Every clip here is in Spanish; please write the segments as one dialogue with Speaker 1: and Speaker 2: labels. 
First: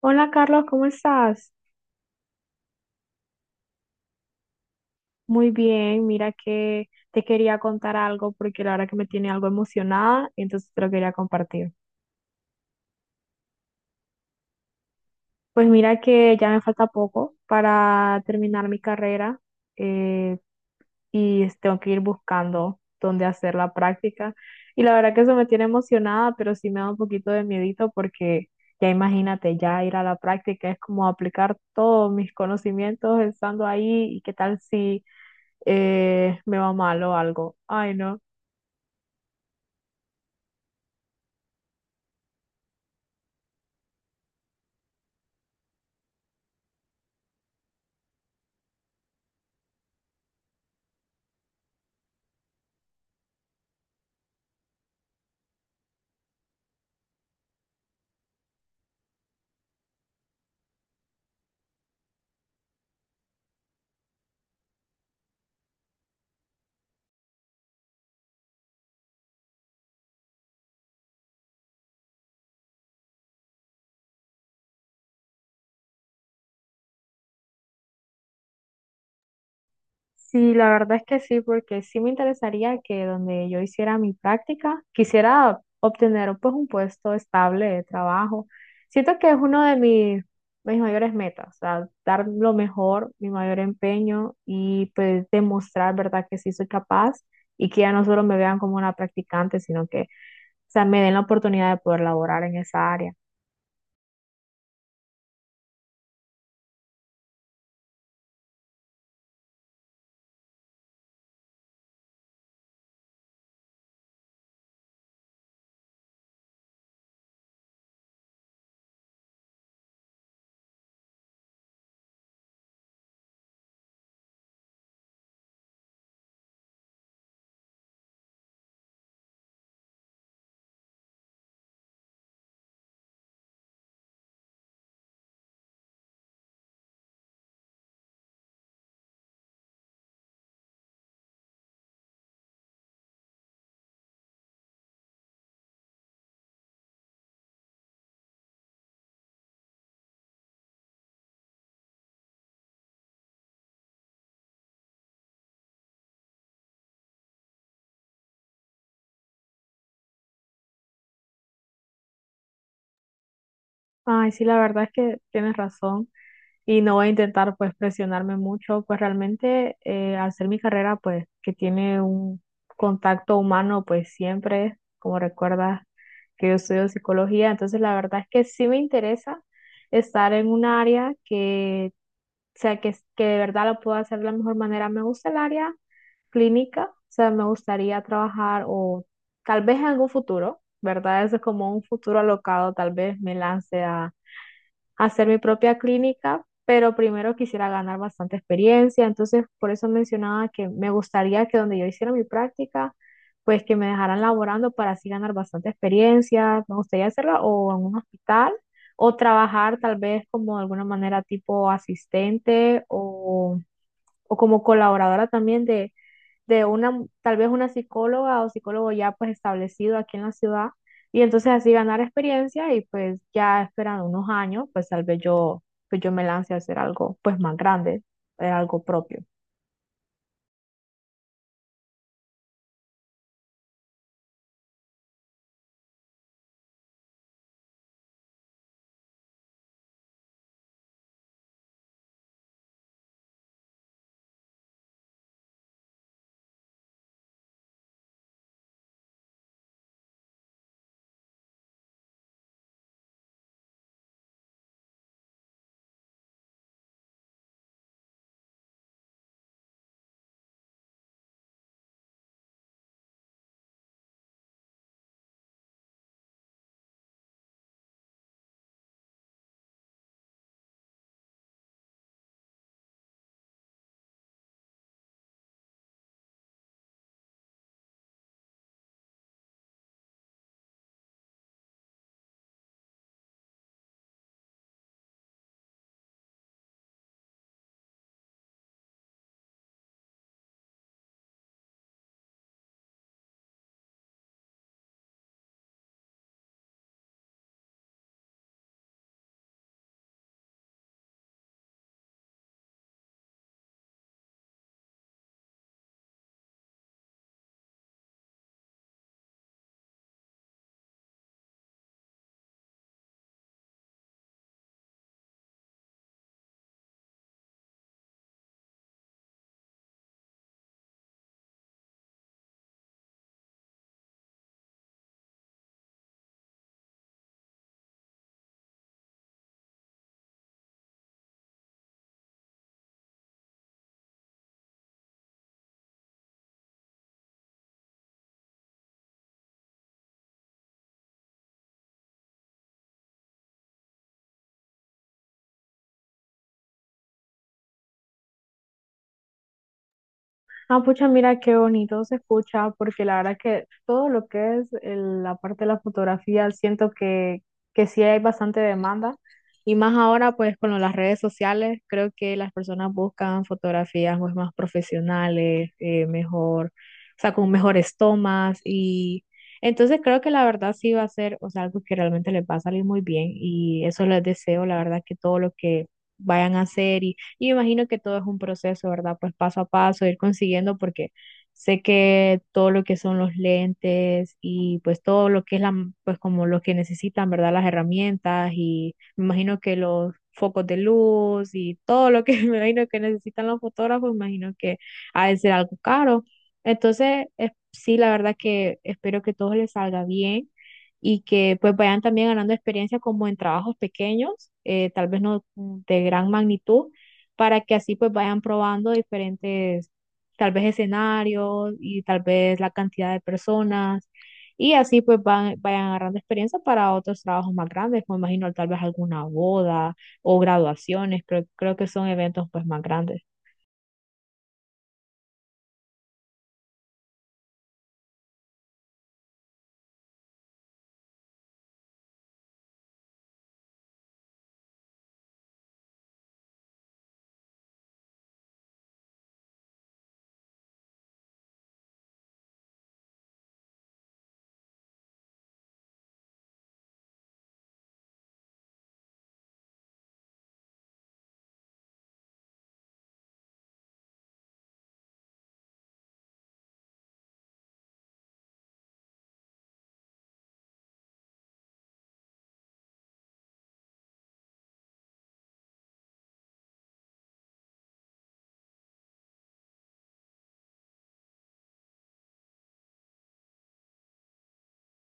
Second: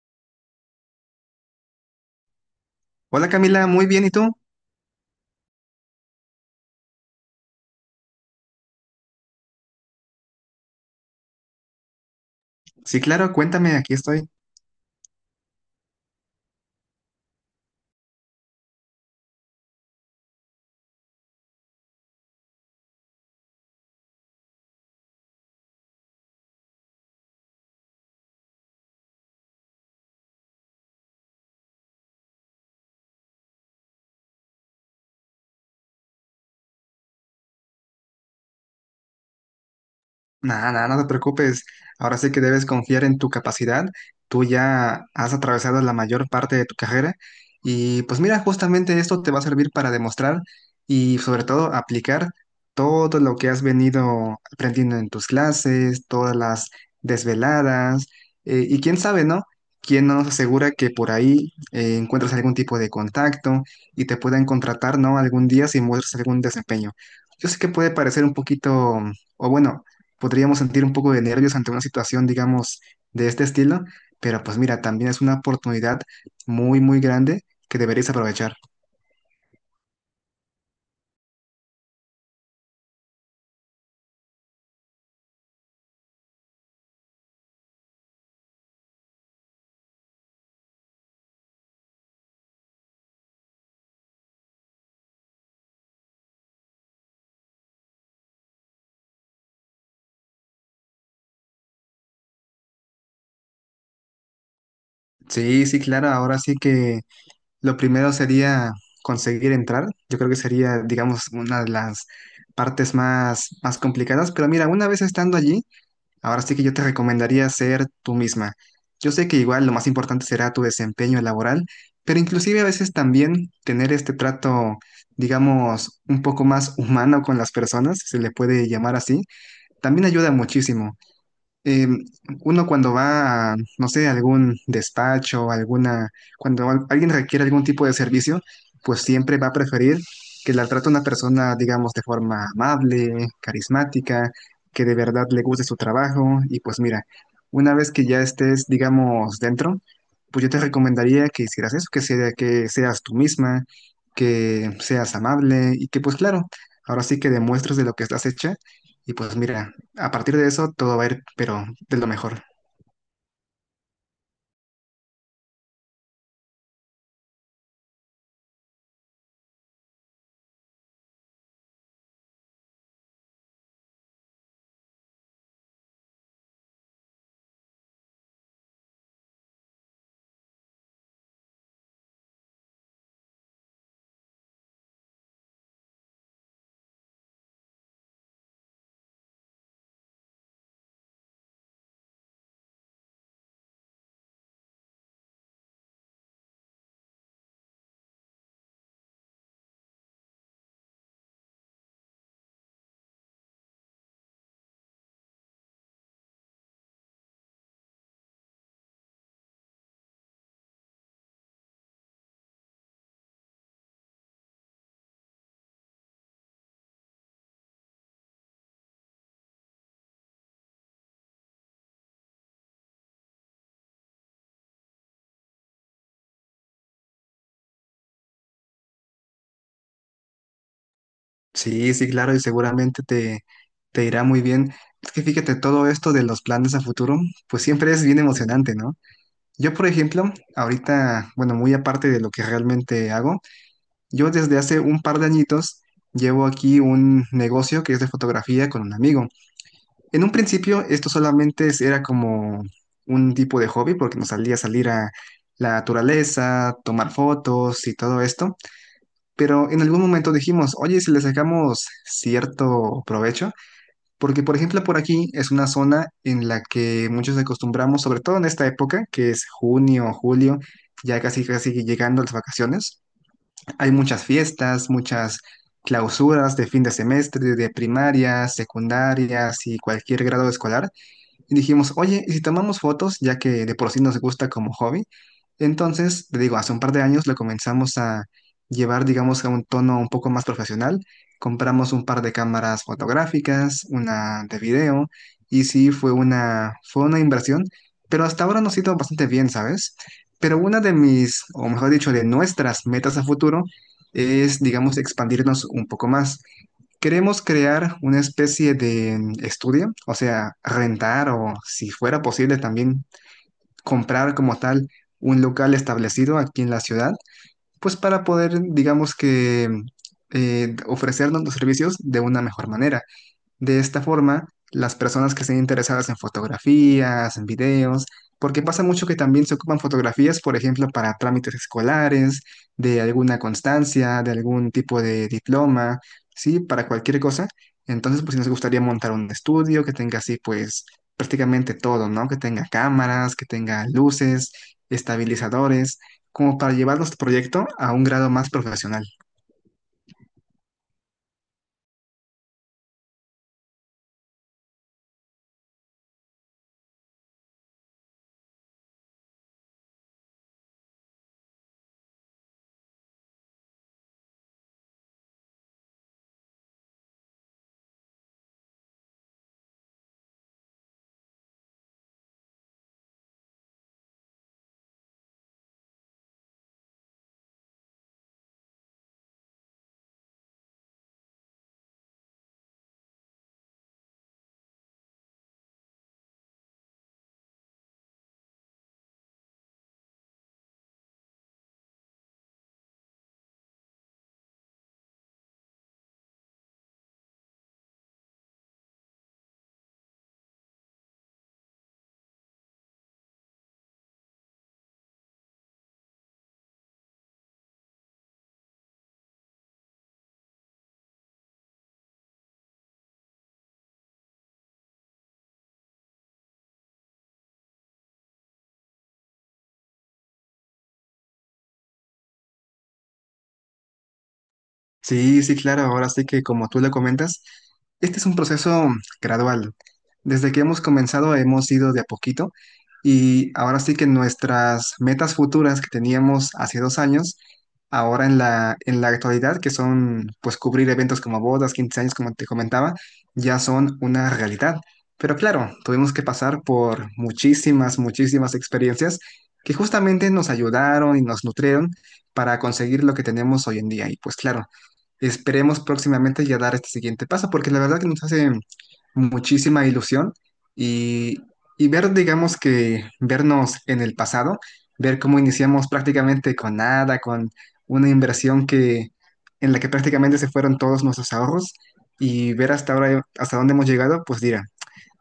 Speaker 1: Hola Carlos, ¿cómo estás?
Speaker 2: Hola Camila, muy bien, ¿y tú?
Speaker 1: Muy bien, mira que te quería contar algo porque la verdad que me tiene algo emocionada, entonces te lo quería compartir.
Speaker 2: Sí, claro, cuéntame, aquí estoy.
Speaker 1: Pues mira que ya me falta poco para terminar mi carrera, eh, y tengo que ir buscando dónde hacer la práctica. Y la verdad que eso me tiene emocionada, pero sí me da un poquito de miedito porque ya imagínate, ya ir a la práctica es como aplicar todos mis conocimientos estando ahí y qué tal si me va mal o algo. Ay, no.
Speaker 2: Nada, nada, no te preocupes. Ahora sí que debes confiar en tu capacidad. Tú ya has atravesado la mayor parte de tu carrera y pues mira, justamente esto te va a servir para demostrar y sobre todo aplicar todo lo que has venido aprendiendo en tus clases, todas las desveladas. ¿Y quién sabe, no? ¿Quién no nos asegura que por ahí encuentras algún tipo de contacto y te puedan contratar? ¿No? Algún día si muestras algún desempeño. Yo sé que puede parecer un poquito... O bueno, podríamos sentir un poco de nervios ante una situación, digamos, de este estilo, pero pues mira, también es una oportunidad muy, muy grande que deberías aprovechar.
Speaker 1: Sí, la verdad es que sí, porque sí me interesaría que donde yo hiciera mi práctica, quisiera obtener pues un puesto estable de trabajo. Siento que es uno de mis mayores metas, o sea, dar lo mejor, mi mayor empeño y pues demostrar, ¿verdad?, que sí soy capaz y que ya no solo me vean como una practicante, sino que, o sea, me den la oportunidad de poder laborar en esa área.
Speaker 2: Sí, sí, claro. Ahora sí que lo primero sería conseguir entrar. Yo creo que sería, digamos, una de las partes más, más complicadas. Pero mira, una vez estando allí, ahora sí que yo te recomendaría ser tú misma. Yo sé que igual lo más importante será tu desempeño laboral, pero inclusive a veces también tener este trato, digamos, un poco más humano con las personas, si se le puede llamar así, también ayuda muchísimo. eh, Uno cuando va a, no sé, algún despacho, alguna, cuando alguien requiere algún tipo de servicio, pues siempre va a preferir que la trate una persona, digamos, de forma amable, carismática, que de verdad le guste su trabajo. Y pues mira, una vez que ya estés, digamos, dentro, pues yo te recomendaría que hicieras eso, que sea, que seas tú misma, que seas amable y que pues claro, ahora sí que demuestres de lo que estás hecha. Y pues mira, a partir de eso todo va a ir, pero de lo mejor.
Speaker 1: Ay, sí, la verdad es que tienes razón. Y no voy a intentar pues presionarme mucho, pues realmente, al ser mi carrera pues que tiene un contacto humano pues siempre, como recuerdas que yo estudio psicología, entonces la verdad es que sí me interesa estar en un área que, o sea, que de verdad lo puedo hacer de la mejor manera. Me gusta el área clínica, o sea, me gustaría trabajar o tal vez en algún futuro, ¿verdad? Eso es como un futuro alocado, tal vez me lance a hacer mi propia clínica, pero primero quisiera ganar bastante experiencia, entonces por eso mencionaba que me gustaría que donde yo hiciera mi práctica, pues que me dejaran laborando para así ganar bastante experiencia, me gustaría hacerlo o en un hospital o trabajar tal vez como de alguna manera tipo asistente o como colaboradora también de una, tal vez una psicóloga o psicólogo ya pues establecido aquí en la ciudad y entonces así ganar experiencia y pues ya esperando unos años, pues pues yo me lance a hacer algo pues más grande, algo propio.
Speaker 2: Sí, sí, claro, y seguramente te irá muy bien. Es que fíjate, todo esto de los planes a futuro, pues siempre es bien emocionante, ¿no? Yo, por ejemplo, ahorita, bueno, muy aparte de lo que realmente hago, yo desde hace un par de añitos llevo aquí un negocio que es de fotografía con un amigo. En un principio esto solamente era como un tipo de hobby porque nos salía a salir a la naturaleza, tomar fotos y todo esto. Pero en algún momento dijimos, oye, si le sacamos cierto provecho, porque por ejemplo por aquí es una zona en la que muchos acostumbramos, sobre todo en esta época, que es junio, julio, ya casi casi llegando las vacaciones, hay muchas fiestas, muchas clausuras de fin de semestre, de primarias, secundarias y cualquier grado escolar. Y dijimos, oye, ¿y si tomamos fotos, ya que de por sí nos gusta como hobby? Entonces, te digo, hace un par de años lo comenzamos a llevar, digamos, a un tono un poco más profesional. Compramos un par de cámaras fotográficas, una de video, y sí, fue una inversión, pero hasta ahora nos ha ido bastante bien, ¿sabes? Pero una de mis, o mejor dicho, de nuestras metas a futuro es, digamos, expandirnos un poco más. Queremos crear una especie de estudio, o sea, rentar o si fuera posible también comprar como tal un local establecido aquí en la ciudad, pues para poder, digamos que, ofrecernos los servicios de una mejor manera. De esta forma, las personas que estén interesadas en fotografías, en videos, porque pasa mucho que también se ocupan fotografías, por ejemplo, para trámites escolares, de alguna constancia, de algún tipo de diploma, ¿sí? Para cualquier cosa. Entonces, pues si nos gustaría montar un estudio que tenga así, pues prácticamente todo, ¿no? Que tenga cámaras, que tenga luces, estabilizadores, como para llevar nuestro proyecto a un grado más profesional.
Speaker 1: Ah, pucha, mira qué bonito se escucha, porque la verdad que todo lo que es la parte de la fotografía, siento que sí hay bastante demanda, y más ahora pues con lo de las redes sociales, creo que las personas buscan fotografías pues más profesionales, mejor, o sea, con mejores tomas, y entonces creo que la verdad sí va a ser, o sea, algo que realmente les va a salir muy bien, y eso les deseo, la verdad, que todo lo que vayan a hacer. Y me imagino que todo es un proceso, ¿verdad? Pues paso a paso, ir consiguiendo, porque sé que todo lo que son los lentes y pues todo lo que es la, pues como lo que necesitan, ¿verdad? Las herramientas y me imagino que los focos de luz y todo lo que me imagino que necesitan los fotógrafos, me imagino que ha de ser algo caro. Entonces, sí, la verdad que espero que todo les salga bien y que pues vayan también ganando experiencia como en trabajos pequeños, tal vez no de gran magnitud, para que así pues vayan probando diferentes, tal vez escenarios y tal vez la cantidad de personas y así pues vayan agarrando experiencia para otros trabajos más grandes, me imagino tal vez alguna boda o graduaciones, creo que son eventos pues más grandes.
Speaker 2: Sí, sí, claro, ahora sí que como tú le comentas, este es un proceso gradual. Desde que hemos comenzado hemos ido de a poquito y ahora sí que nuestras metas futuras que teníamos hace 2 años, ahora en la actualidad, que son pues cubrir eventos como bodas, 15 años, como te comentaba, ya son una realidad. Pero claro, tuvimos que pasar por muchísimas, muchísimas experiencias que justamente nos ayudaron y nos nutrieron para conseguir lo que tenemos hoy en día. Y pues claro. Esperemos próximamente ya dar este siguiente paso, porque la verdad que nos hace muchísima ilusión y, y ver, digamos que vernos en el pasado, ver cómo iniciamos prácticamente con nada, con una inversión que en la que prácticamente se fueron todos nuestros ahorros y ver hasta ahora, hasta dónde hemos llegado, pues dirá,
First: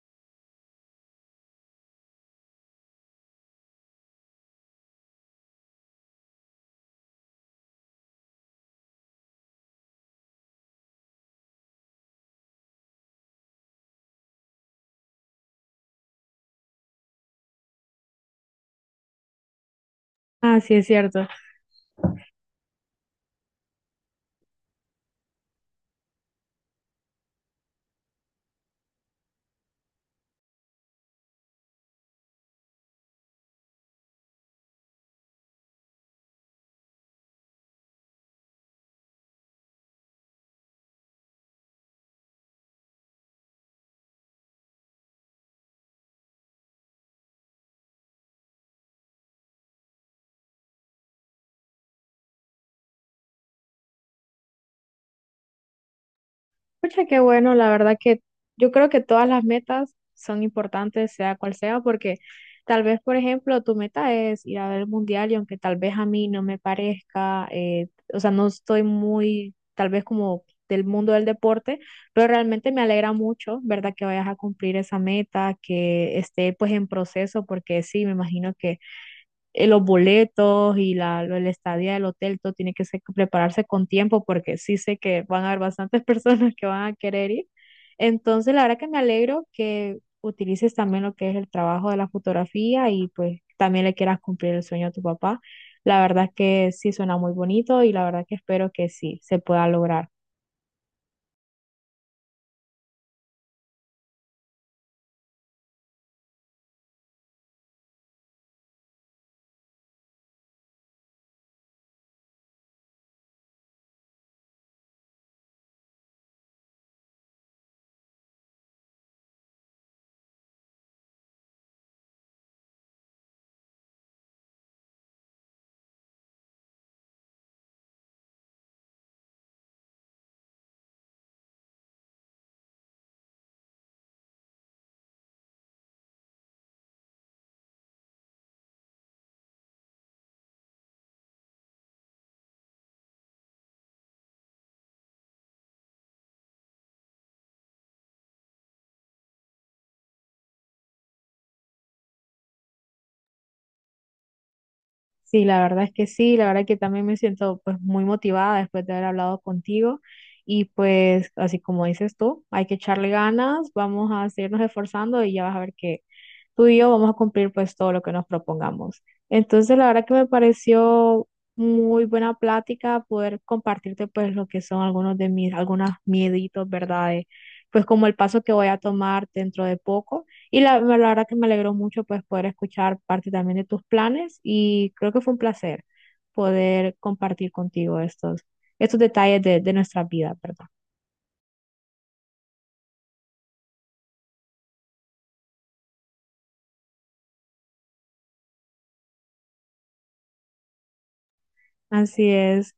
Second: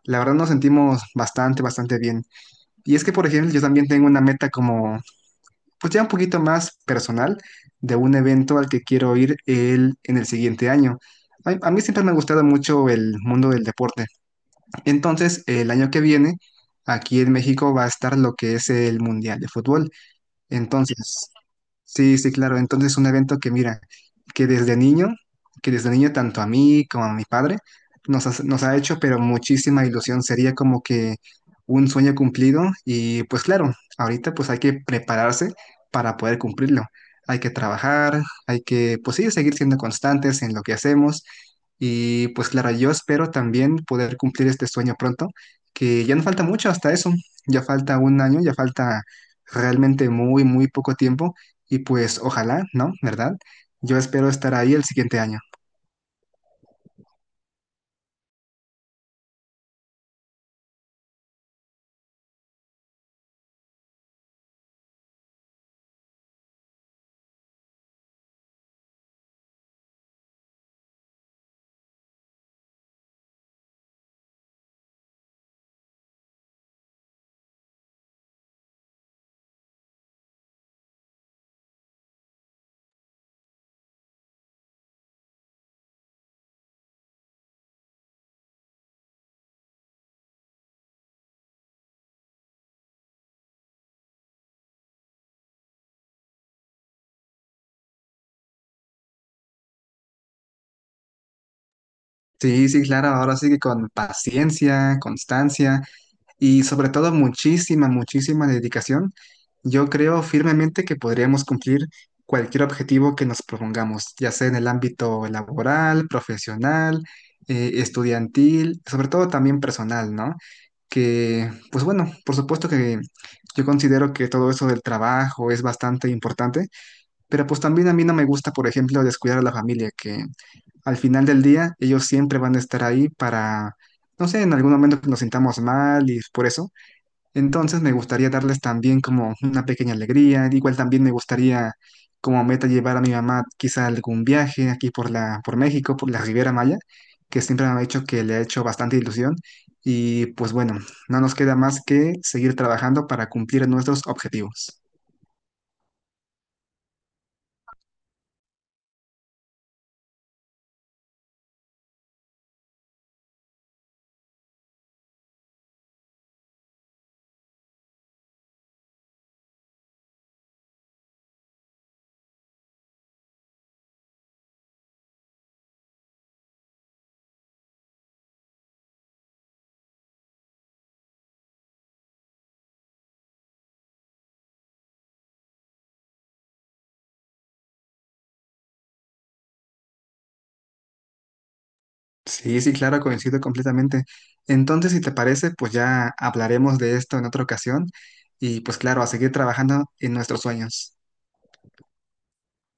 Speaker 2: la verdad nos sentimos bastante, bastante bien. Y es que, por ejemplo, yo también tengo una meta como pues ya un poquito más personal de un evento al que quiero ir en el siguiente año. A mí siempre me ha gustado mucho el mundo del deporte. Entonces, el año que viene, aquí en México va a estar lo que es el Mundial de Fútbol.
Speaker 1: Ah, sí, es cierto.
Speaker 2: Entonces, sí, sí, claro. Entonces, un evento que mira, que desde niño, que desde niño tanto a mí como a mi padre nos ha hecho, pero muchísima ilusión. Sería como que un sueño cumplido y pues claro, ahorita pues hay que prepararse para poder cumplirlo. Hay que trabajar, hay que pues sí, seguir siendo constantes en lo que hacemos y pues claro, yo espero también poder cumplir este sueño pronto, que ya no falta mucho hasta eso. Ya falta un año, ya falta realmente muy, muy poco tiempo. Y pues ojalá, ¿no? ¿Verdad? Yo espero estar ahí el siguiente año.
Speaker 1: Pucha, qué bueno, la verdad que yo creo que todas las metas son importantes, sea cual sea, porque tal vez, por ejemplo, tu meta es ir a ver el mundial y aunque tal vez a mí no me parezca, o sea, no estoy muy, tal vez como del mundo del deporte, pero realmente me alegra mucho, ¿verdad? Que vayas a cumplir esa meta, que esté pues en proceso, porque sí, me imagino, los boletos y la, la estadía del hotel, todo tiene que ser, prepararse con tiempo porque sí sé que van a haber bastantes personas que van a querer ir. Entonces, la verdad que me alegro que utilices también lo que es el trabajo de la fotografía y pues también le quieras cumplir el sueño a tu papá. La verdad que sí suena muy bonito y la verdad que espero que sí se pueda lograr.
Speaker 2: Sí, sí, claro, ahora sí que con paciencia, constancia y sobre todo muchísima, muchísima dedicación, yo creo firmemente que podríamos cumplir cualquier objetivo que nos propongamos, ya sea en el ámbito laboral, profesional, estudiantil, sobre todo también personal, ¿no? Que, pues bueno, por supuesto que yo considero que todo eso del trabajo es bastante importante. Pero pues también a mí no me gusta, por ejemplo, descuidar a la familia, que al final del día ellos siempre van a estar ahí para, no sé, en algún momento que nos sintamos mal y por eso. Entonces me gustaría darles también como una pequeña alegría. Igual también me gustaría como meta llevar a mi mamá quizá a algún viaje aquí por México, por la Riviera Maya, que siempre me ha dicho que le ha hecho bastante ilusión. Y pues bueno, no nos queda más que seguir trabajando para cumplir nuestros objetivos.
Speaker 1: Sí, la verdad es que sí, la verdad que también me siento pues muy motivada después de haber hablado contigo y pues así como dices tú, hay que echarle ganas, vamos a seguirnos esforzando y ya vas a ver que tú y yo vamos a cumplir pues todo lo que nos propongamos. Entonces, la verdad que me pareció muy buena plática poder compartirte pues lo que son algunos mieditos, ¿verdad? De, pues como el paso que voy a tomar dentro de poco. Y la verdad que me alegró mucho pues poder escuchar parte también de tus planes y creo que fue un placer poder compartir contigo estos detalles de nuestra vida, ¿verdad?
Speaker 2: Sí, sí, claro, coincido completamente. Entonces, si te parece, pues ya hablaremos de esto en otra ocasión y pues claro, a seguir trabajando en nuestros sueños.
Speaker 1: Así es.